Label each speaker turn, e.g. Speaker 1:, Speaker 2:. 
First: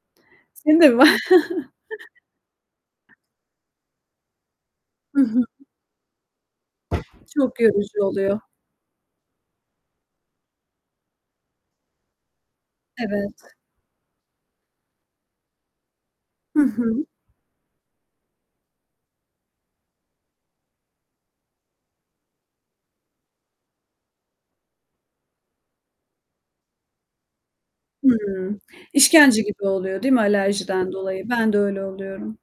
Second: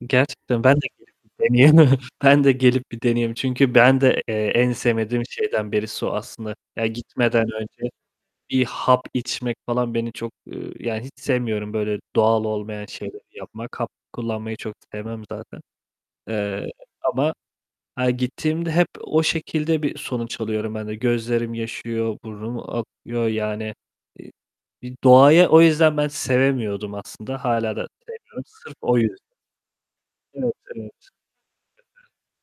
Speaker 1: Gerçekten
Speaker 2: [unintelligible] de
Speaker 1: ben de
Speaker 2: mi var?
Speaker 1: gelip bir deneyeyim ben de gelip bir deneyeyim çünkü ben de, eee, en
Speaker 2: Hı
Speaker 1: sevmediğim
Speaker 2: hı.
Speaker 1: şeyden birisi o aslında. Ya gitmeden
Speaker 2: Çok
Speaker 1: önce
Speaker 2: yorucu oluyor.
Speaker 1: bir hap içmek falan beni çok, ııı, yani, hiç sevmiyorum böyle doğal olmayan şeyleri
Speaker 2: Evet.
Speaker 1: yapmak, hap kullanmayı çok sevmem zaten.
Speaker 2: Hı
Speaker 1: Eee,
Speaker 2: hı.
Speaker 1: ama ha gittiğimde hep o şekilde bir sonuç alıyorum ben de. Gözlerim yaşarıyor, burnum akıyor, yani, i bi doğayı o yüzden ben sevemiyordum aslında, hâlâ da sevmiyorum.
Speaker 2: Hımm,
Speaker 1: Sırf o yüzden.
Speaker 2: işkence gibi oluyor değil mi
Speaker 1: Evet, evet.
Speaker 2: alerjiden dolayı? Ben de öyle
Speaker 1: [unintelligible]
Speaker 2: oluyorum.